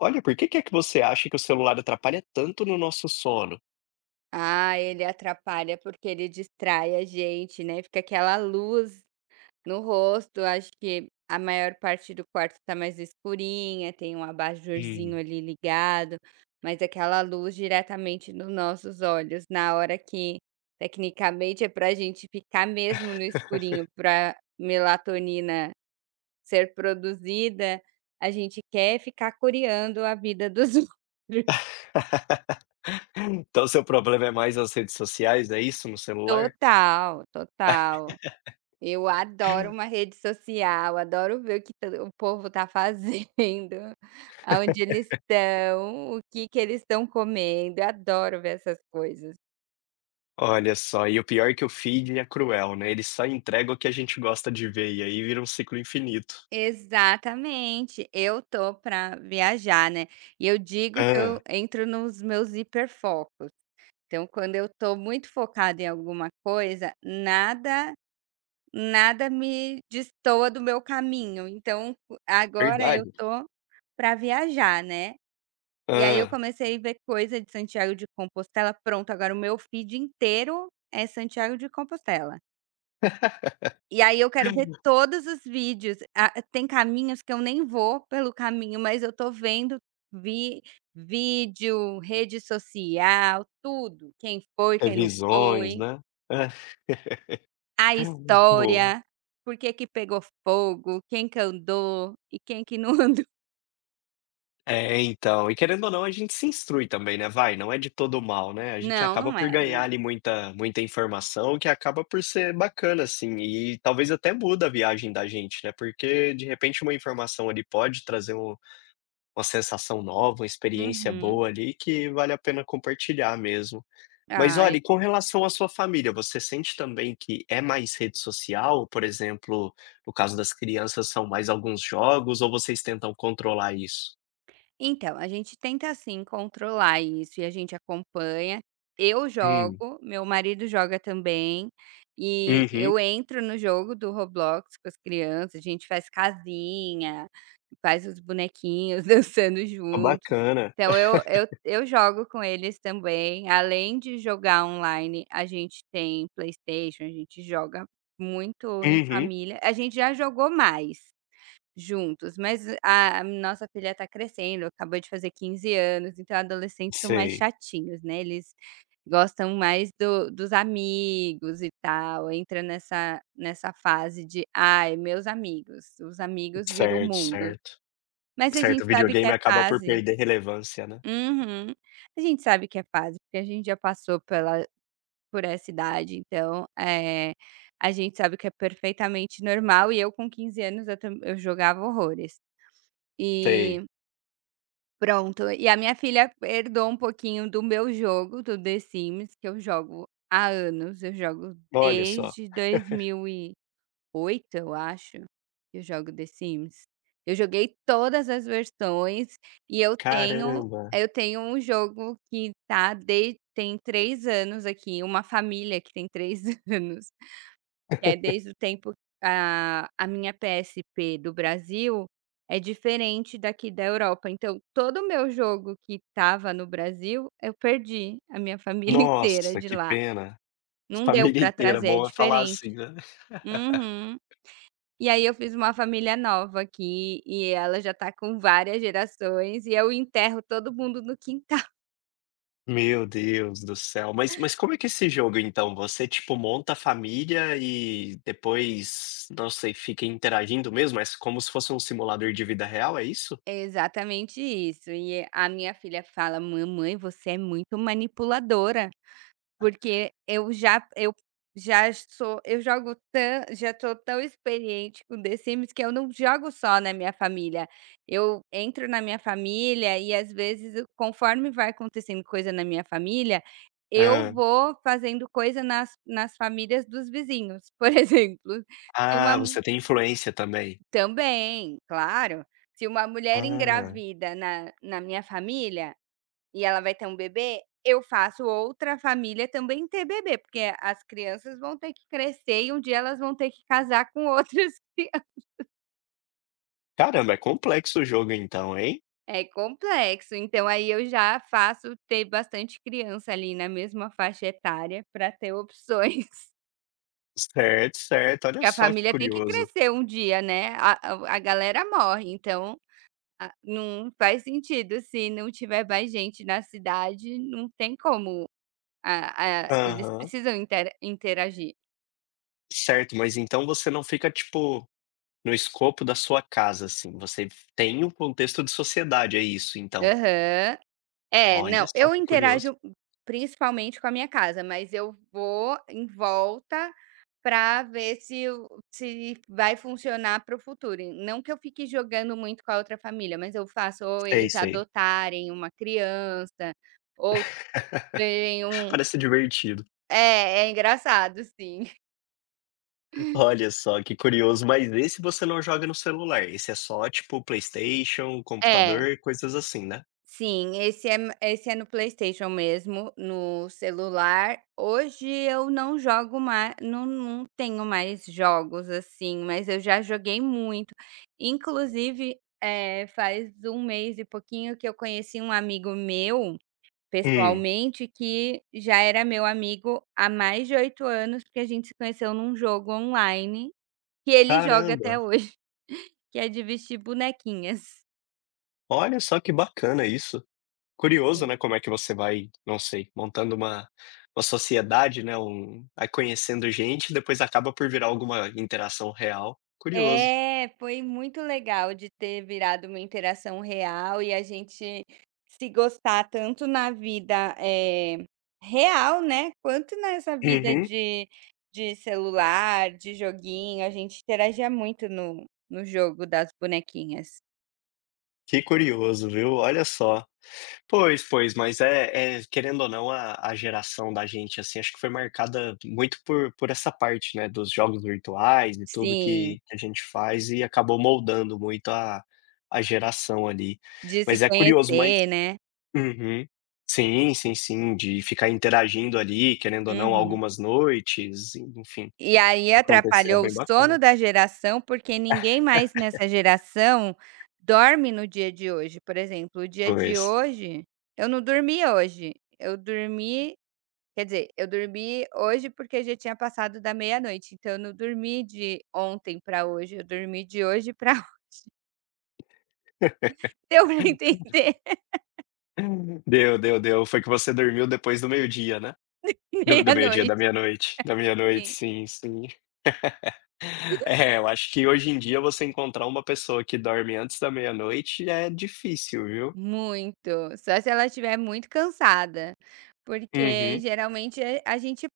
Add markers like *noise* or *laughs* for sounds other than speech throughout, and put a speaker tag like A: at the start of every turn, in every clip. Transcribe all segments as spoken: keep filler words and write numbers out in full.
A: Olha, por que que é que você acha que o celular atrapalha tanto no nosso sono?
B: Ah, ele atrapalha porque ele distrai a gente, né, fica aquela luz no rosto, acho que a maior parte do quarto tá mais escurinha, tem um abajurzinho
A: Hum.
B: ali ligado, mas aquela luz diretamente nos nossos olhos, na hora que tecnicamente é pra gente ficar mesmo no escurinho, pra melatonina ser produzida, a gente quer ficar coreando a vida dos *laughs* outros.
A: *laughs* Então seu problema é mais as redes sociais, é isso, no celular?
B: Total, total. Eu adoro uma
A: *laughs*
B: rede social, adoro ver o que todo o povo tá fazendo, *laughs* aonde eles estão, o que que eles estão comendo, eu adoro ver essas coisas.
A: Olha só, e o pior é que o feed é cruel, né, ele só entrega o que a gente gosta de ver, e aí vira um ciclo infinito.
B: Exatamente, eu tô para viajar, né, e eu digo que
A: Hã,
B: eu entro nos meus hiperfocos, então quando eu tô muito focada em alguma coisa, nada nada me destoa do meu caminho, então agora eu
A: verdade.
B: tô para viajar, né. E aí eu
A: Hã.
B: comecei a ver coisa de Santiago de Compostela, pronto, agora o meu feed inteiro é Santiago de Compostela. E aí eu quero ver todos os vídeos, ah, tem caminhos que eu nem vou pelo caminho, mas eu tô vendo vi vídeo, rede social, tudo, quem foi, quem não
A: Previsões, *laughs*
B: foi,
A: né. Hã. *laughs*
B: a
A: Boa.
B: história, por que que pegou fogo, quem que andou e quem que não *laughs* andou.
A: É, então, e querendo ou não, a gente se instrui também, né, vai, não é de todo mal, né, a gente
B: Não,
A: acaba
B: não
A: por
B: é, não
A: ganhar
B: é.
A: ali muita muita informação que acaba por ser bacana, assim, e talvez até muda a viagem da gente, né, porque de repente uma informação ali pode trazer um uma sensação nova, uma experiência
B: Uhum.
A: boa ali que vale a pena compartilhar mesmo. Mas
B: Ah
A: olha, e com relação à sua família, você sente também que é mais rede social? Por exemplo, no caso das crianças, são mais alguns jogos ou vocês tentam controlar isso?
B: Então, a gente tenta assim controlar isso e a gente acompanha. Eu
A: Hum.
B: jogo, meu marido joga também, e
A: Uhum.
B: eu entro no jogo do Roblox com as crianças, a gente faz casinha, faz os bonequinhos *laughs* dançando
A: Pô,
B: junto.
A: bacana.
B: Então eu, eu, eu jogo com eles também. Além de jogar online, a gente tem PlayStation, a gente joga muito em
A: Uhum.
B: família. A gente já jogou mais. Juntos, mas a a nossa filha está crescendo, acabou de fazer quinze anos, então adolescentes são mais
A: Sei.
B: chatinhos, né, eles gostam mais do dos amigos e tal, entra nessa nessa fase de: "Ai, meus amigos, os amigos viram o
A: Certo,
B: mundo".
A: certo.
B: Mas a
A: Certo,
B: gente
A: o
B: sabe que é
A: videogame acaba por
B: fase.
A: perder relevância, né.
B: Uhum. A gente sabe que é fase, porque a gente já passou pela por essa idade, então, eh, a gente sabe que é perfeitamente normal e eu com quinze anos eu tam eu jogava horrores.
A: Sei.
B: E Pronto, e a minha filha herdou um pouquinho do meu jogo, do The Sims, que eu jogo há anos, eu jogo
A: Olha só.
B: desde dois mil e oito, eu acho, que eu jogo The Sims. Eu joguei todas as versões e eu tenho
A: Caramba.
B: eu tenho um jogo que tá de tem três anos aqui, uma família que tem três *laughs* anos. É, desde o tempo a a minha P S P do Brasil é diferente daqui da Europa, então todo o meu jogo que tava no Brasil, eu perdi, a minha família *laughs* inteira
A: Nossa,
B: de
A: que
B: lá.
A: pena.
B: Não deu
A: Família
B: para
A: inteira,
B: trazer, é
A: bom é falar
B: diferente.
A: assim, né. *laughs*
B: Uhum. E aí eu fiz uma família nova aqui, e ela já tá com várias gerações, e eu enterro todo mundo no quintal. *laughs*
A: Meu Deus do céu. Mas mas como é que é esse jogo então? Você, tipo, monta a família e depois, não sei, fica interagindo mesmo? É como se fosse um simulador de vida real, é isso?
B: É, exatamente isso. E a minha filha fala: "Mamãe, você é muito manipuladora". Porque eu já eu já sou eu jogo tão já tô tão experiente com The Sims que eu não jogo só na minha família. Eu entro na minha família e às vezes eu conforme vai acontecendo coisa na minha família, eu
A: Hã.
B: vou fazendo coisa nas nas famílias dos vizinhos. Por *laughs* exemplo, se uma
A: Ah,
B: mu
A: você tem influência também.
B: também, claro. Se uma mulher
A: Ah.
B: engravida na na minha família e ela vai ter um bebê, eu faço outra família também ter bebê, porque as crianças vão ter que crescer e um dia elas vão ter que casar com outras *laughs* crianças.
A: Caramba, é complexo o jogo então, hein?
B: É complexo, então aí eu já faço ter bastante criança ali na mesma faixa etária para ter opções. *laughs*
A: Certo, certo, olha
B: Porque a
A: só que
B: família tem que
A: curioso.
B: crescer um dia, né? A, a a galera morre, então a- não faz sentido se não tiver mais gente na cidade, não tem como. A- a- eles
A: Aham.
B: precisam inter- interagir.
A: Certo, mas então você não fica, tipo, no escopo da sua casa, assim, você tem um contexto de sociedade, é isso então?
B: Aham. É,
A: Olha
B: não,
A: só
B: eu
A: que curioso.
B: interajo principalmente com a minha casa, mas eu vou em volta para ver se o se vai funcionar para o futuro. E não que eu fique jogando muito com a outra família, mas eu faço ou
A: Sei,
B: eles
A: sei.
B: adotarem uma criança, ou terem
A: *laughs*
B: um,
A: Parece divertido.
B: é, é engraçado sim. *laughs*
A: Olha só que curioso, mas esse você não joga no celular, esse é só, tipo, PlayStation,
B: É.
A: computador, coisas assim, né?
B: Sim, esse é esse é no PlayStation mesmo, no celular. Hoje eu não jogo mais, não não tenho mais jogos, assim, mas eu já joguei muito. Inclusive, eh, faz um mês e pouquinho que eu conheci um amigo meu,
A: Hum,
B: pessoalmente, que já era meu amigo há mais de oito anos, porque a gente se conheceu num jogo online, que ele joga até
A: caramba,
B: hoje, *laughs* que é de vestir bonequinhas.
A: olha só que bacana isso. Curioso, né, como é que você vai, não sei, montando uma uma sociedade, né, um vai conhecendo gente, depois acaba por virar alguma interação real. Curioso.
B: É, foi muito legal de ter virado uma interação real e a gente se gostar tanto na vida, eh, real, né, quanto nessa vida
A: Uhum.
B: de de celular, de joguinho, a gente interagia muito no no jogo das bonequinhas.
A: Que curioso, viu, olha só. Pois, pois, mas é é querendo ou não, a a geração da gente, assim, acho que foi marcada muito por por essa parte, né, dos jogos virtuais e tudo
B: Sim,
A: que que a gente faz e acabou moldando muito a a geração ali.
B: de se
A: Mas é curioso, mas
B: conhecer, né.
A: Uhum. Sim, sim, sim, de ficar interagindo ali, querendo ou não,
B: Uhum.
A: algumas noites, enfim,
B: E aí
A: acontecer é
B: atrapalhou o
A: bem
B: sono
A: bacana.
B: da geração, porque ninguém mais nessa geração dorme no dia de hoje. Por exemplo, o dia de
A: Pois.
B: hoje eu não dormi hoje, eu dormi quer dizer, eu dormi hoje porque já tinha passado da meia-noite, então eu não dormi de ontem para hoje, eu dormi de hoje para *laughs*
A: *laughs*
B: deu pra entender?
A: Deu, deu, deu. Foi que você dormiu depois do meio-dia, né?
B: *laughs*
A: Do do meio-dia, da
B: Meia-noite,
A: meia-noite. Da meia-noite,
B: sim.
A: sim, sim. *laughs* É, eu acho que hoje em dia você encontrar uma pessoa que dorme antes da meia-noite é difícil, viu?
B: Muito, só se ela estiver muito cansada, porque
A: Uhum,
B: geralmente a a gente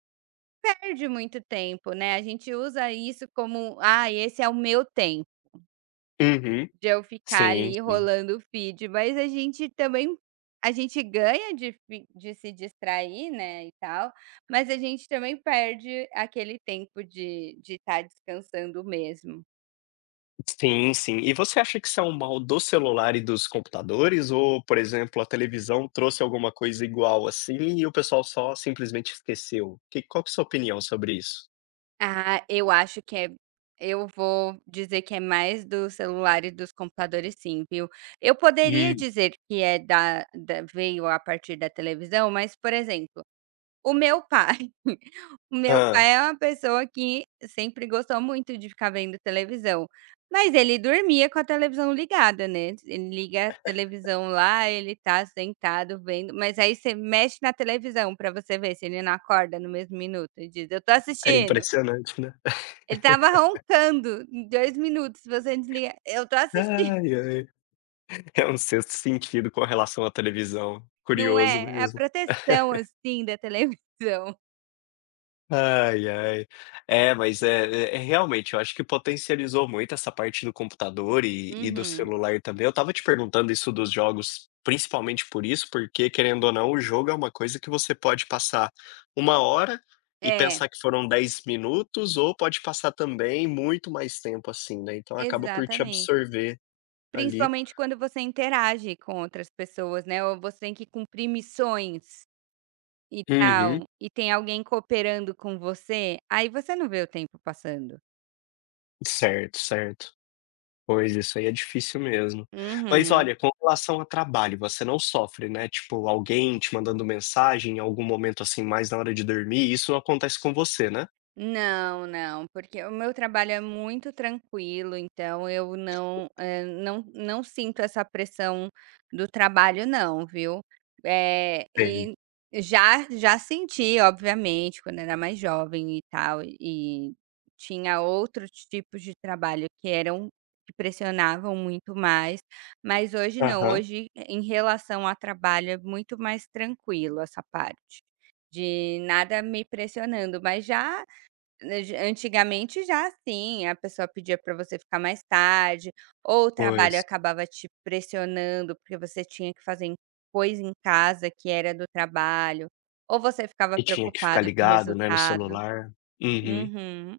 B: perde muito tempo, né, a gente usa isso como: "Ah, esse é o meu tempo
A: uhum.
B: de eu ficar
A: Sim,
B: ali
A: sim.
B: rolando o feed", mas a gente também a gente ganha de fi de se distrair, né, e tal, mas a gente também perde aquele tempo de estar de estar descansando mesmo.
A: Sim, sim. E você acha que isso é um mal do celular e dos computadores ou, por exemplo, a televisão trouxe alguma coisa igual assim e o pessoal só simplesmente esqueceu? Que qual que é a sua opinião sobre isso?
B: Ah, eu acho que é eu vou dizer que é mais do celular e dos computadores sim, viu. Eu poderia
A: Hum.
B: dizer que é da da veio a partir da televisão, mas, por exemplo, o meu pai, *laughs* o meu
A: Hã.
B: pai é uma pessoa que sempre gostou muito de ficar vendo televisão, mas ele dormia com a televisão ligada, né. Ele liga a televisão lá, ele tá sentado vendo, mas aí você mexe na televisão pra você ver se ele não acorda no mesmo minuto e diz: "Eu tô
A: É
B: assistindo".
A: impressionante, né. *laughs*
B: Ele estava roncando em dois minutos, se você desliga: "Eu tô assistindo". *laughs*
A: Ai, ai. É um sexto sentido com relação à televisão.
B: Não
A: Curioso
B: é? É a
A: mesmo.
B: proteção,
A: *laughs*
B: assim, da televisão.
A: Ai, ai. É, mas é é é realmente, eu acho que potencializou muito essa parte do computador e e do
B: Uhum.
A: celular também. Eu estava te perguntando isso dos jogos, principalmente por isso, porque querendo ou não, o jogo é uma coisa que você pode passar uma hora e
B: É,
A: pensar que foram dez minutos, ou pode passar também muito mais tempo assim, né, então acaba por te
B: exatamente.
A: absorver ali.
B: Principalmente quando você interage com outras pessoas, né, ou você tem que cumprir missões e
A: Uhum.
B: tal, e tem alguém cooperando com você, aí você não vê o tempo passando.
A: Certo, certo. Pois, isso aí é difícil mesmo. Mas
B: Uhum.
A: olha, com relação a trabalho, você não sofre, né, tipo, alguém te mandando mensagem em algum momento, assim, mais na hora de dormir, isso não acontece com você, né?
B: Não, não, porque o meu trabalho é muito tranquilo, então eu não, eh, não, não sinto essa pressão do trabalho, não, viu? Eh,
A: Teve.
B: e já, já senti, obviamente, quando era mais jovem e tal, e tinha outros tipos de trabalho que eram que pressionavam muito mais, mas hoje não,
A: Aham,
B: hoje em relação a trabalho é muito mais tranquilo essa parte de nada me pressionando, mas já Nege antigamente já sim, a pessoa pedia para você ficar mais tarde, ou o trabalho
A: pois.
B: acabava te pressionando, porque você tinha que fazer em coisa em casa que era do trabalho, ou você ficava
A: E tinha que ficar
B: preocupada com o
A: ligado, né, no
B: resultado.
A: celular. Uhum.
B: Uhum.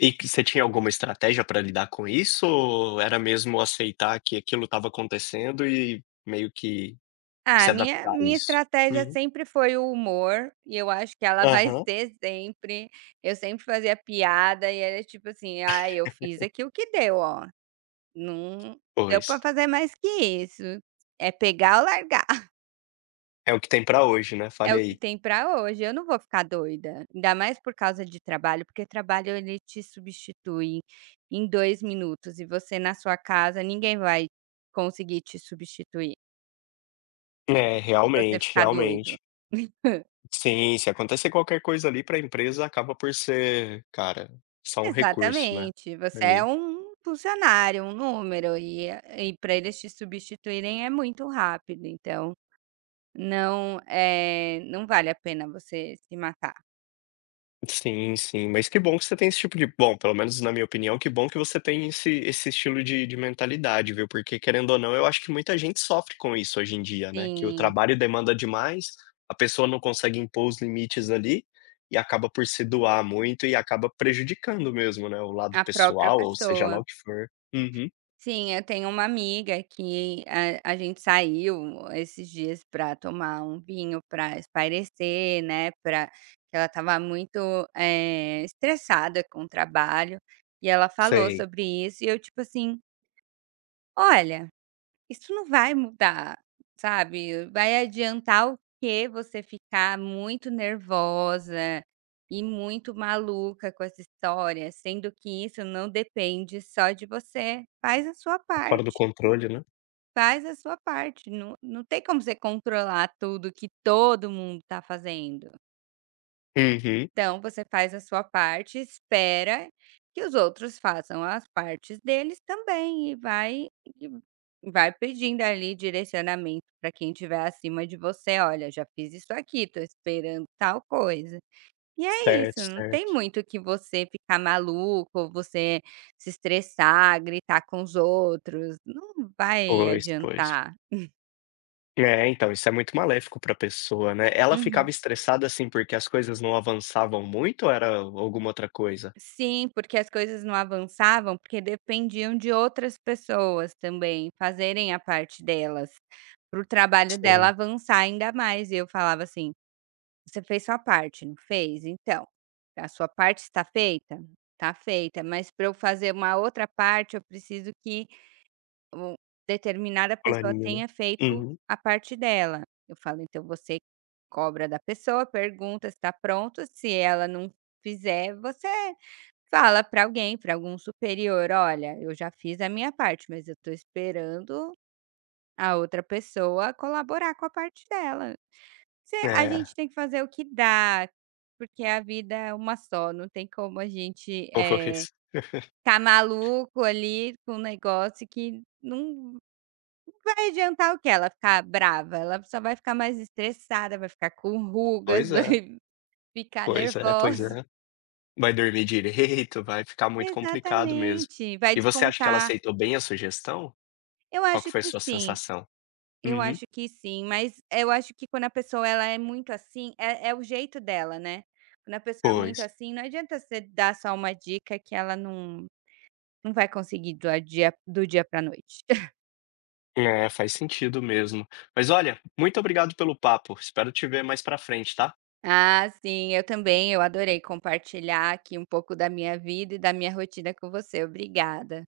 A: E que você tinha alguma estratégia pra lidar com isso ou era mesmo aceitar que aquilo estava acontecendo e meio que se
B: Ah, minha
A: adaptar a
B: minha
A: isso?
B: estratégia
A: Uhum.
B: sempre foi o humor, e eu acho que ela *laughs* vai
A: Aham,
B: ser sempre. Eu sempre fazia piada e era tipo assim: "Ah, eu fiz aqui o que deu, ó, não deu para
A: pois.
B: fazer mais que isso, é pegar ou largar".
A: É o que tem pra hoje, né,
B: É
A: falei
B: o que
A: aí.
B: tem pra hoje, eu não vou ficar doida, ainda mais por causa de trabalho, porque trabalho ele te substitui em dois minutos e você na sua casa ninguém vai conseguir te substituir,
A: É,
B: se você
A: realmente,
B: ficar doido.
A: realmente. Sim, se acontecer qualquer coisa ali para a empresa acaba por ser, cara, só um recurso, né,
B: Exatamente, você é
A: ali.
B: um funcionário, um número e e para eles te substituírem é muito rápido, então não, é não vale a pena você se matar.
A: Sim, sim, mas que bom que você tem esse tipo de bom, pelo menos na minha opinião, que bom que você tem esse esse estilo de de mentalidade, viu, porque querendo ou não, eu acho que muita gente sofre com isso hoje em dia, né, que o
B: Sim,
A: trabalho demanda demais, a pessoa não consegue impor os limites ali, e acaba por se doar muito e acaba prejudicando mesmo, né, o lado
B: a própria
A: pessoal ou seja lá
B: pessoa.
A: o que for. Uhum.
B: Sim, eu tenho uma amiga que a, a gente saiu esses dias para tomar um vinho para espairecer, né? Para que ela estava muito eh, estressada com o trabalho e ela falou
A: Sei,
B: sobre isso e eu tipo assim, olha, isso não vai mudar, sabe? Vai adiantar o que você ficar muito nervosa e muito maluca com essa história, sendo que isso não depende só de você. Faz a sua
A: tá fora do
B: parte.
A: controle, né.
B: Faz a sua parte, não não tem como você controlar tudo que todo mundo está fazendo.
A: Uhum.
B: Então você faz a sua parte, espera que os outros façam as partes deles também e vai e vai pedindo ali direcionamento para quem estiver acima de você: "Olha, já fiz isso aqui, tô esperando tal coisa". E é isso,
A: Certo,
B: não tem
A: certo.
B: muito que você ficar maluco ou você se estressar, gritar com os outros, não vai
A: Pois, pois.
B: adiantar.
A: É, então, isso é muito maléfico para a pessoa, né. Ela ficava
B: Uhum.
A: estressada, assim, porque as coisas não avançavam muito ou era alguma outra coisa?
B: Sim, porque as coisas não avançavam, porque dependiam de outras pessoas também fazerem a parte delas, para o trabalho
A: Sei,
B: dela avançar ainda mais. E eu falava assim: "Você fez sua parte, não fez? Então, a sua parte está feita? Está feita, mas para eu fazer uma outra parte, eu preciso que o determinada pessoa
A: planinho, né.
B: tenha feito
A: Uhum.
B: a parte dela". Eu falo: "Então você cobra da pessoa, pergunta se está pronto, se ela não fizer, você." Fala para alguém, para algum superior: "Olha, eu já fiz a minha parte, mas eu tô esperando a outra pessoa colaborar com a parte dela". Se a
A: É,
B: gente tem que fazer o que dá, porque a vida é uma só, não tem como a gente, eh,
A: pois.
B: ficar maluco ali com um negócio que não vai adiantar o que ela ficar brava, ela só vai ficar mais estressada, vai ficar com rugas,
A: Pois é,
B: *laughs* vai ficar
A: pois é, pois
B: nervosa.
A: é. Vai dormir direito, vai ficar muito complicado mesmo.
B: Exatamente, vai
A: E você acha que ela
B: descontar.
A: aceitou bem a sugestão?
B: Eu
A: Qual
B: acho
A: que foi a
B: que
A: sua
B: sim.
A: sensação?
B: Eu
A: Uhum.
B: acho que sim, mas eu acho que quando a pessoa ela é muito assim, é é o jeito dela, né. Quando a pessoa é muito
A: Pois.
B: assim, não adianta você dar só uma dica que ela não não vai conseguir do dia do dia pra noite. *laughs*
A: É, faz sentido mesmo. Mas olha, muito obrigado pelo papo, espero te ver mais pra frente, tá.
B: Ah, sim, eu também, eu adorei compartilhar aqui um pouco da minha vida e da minha rotina com você. Obrigada.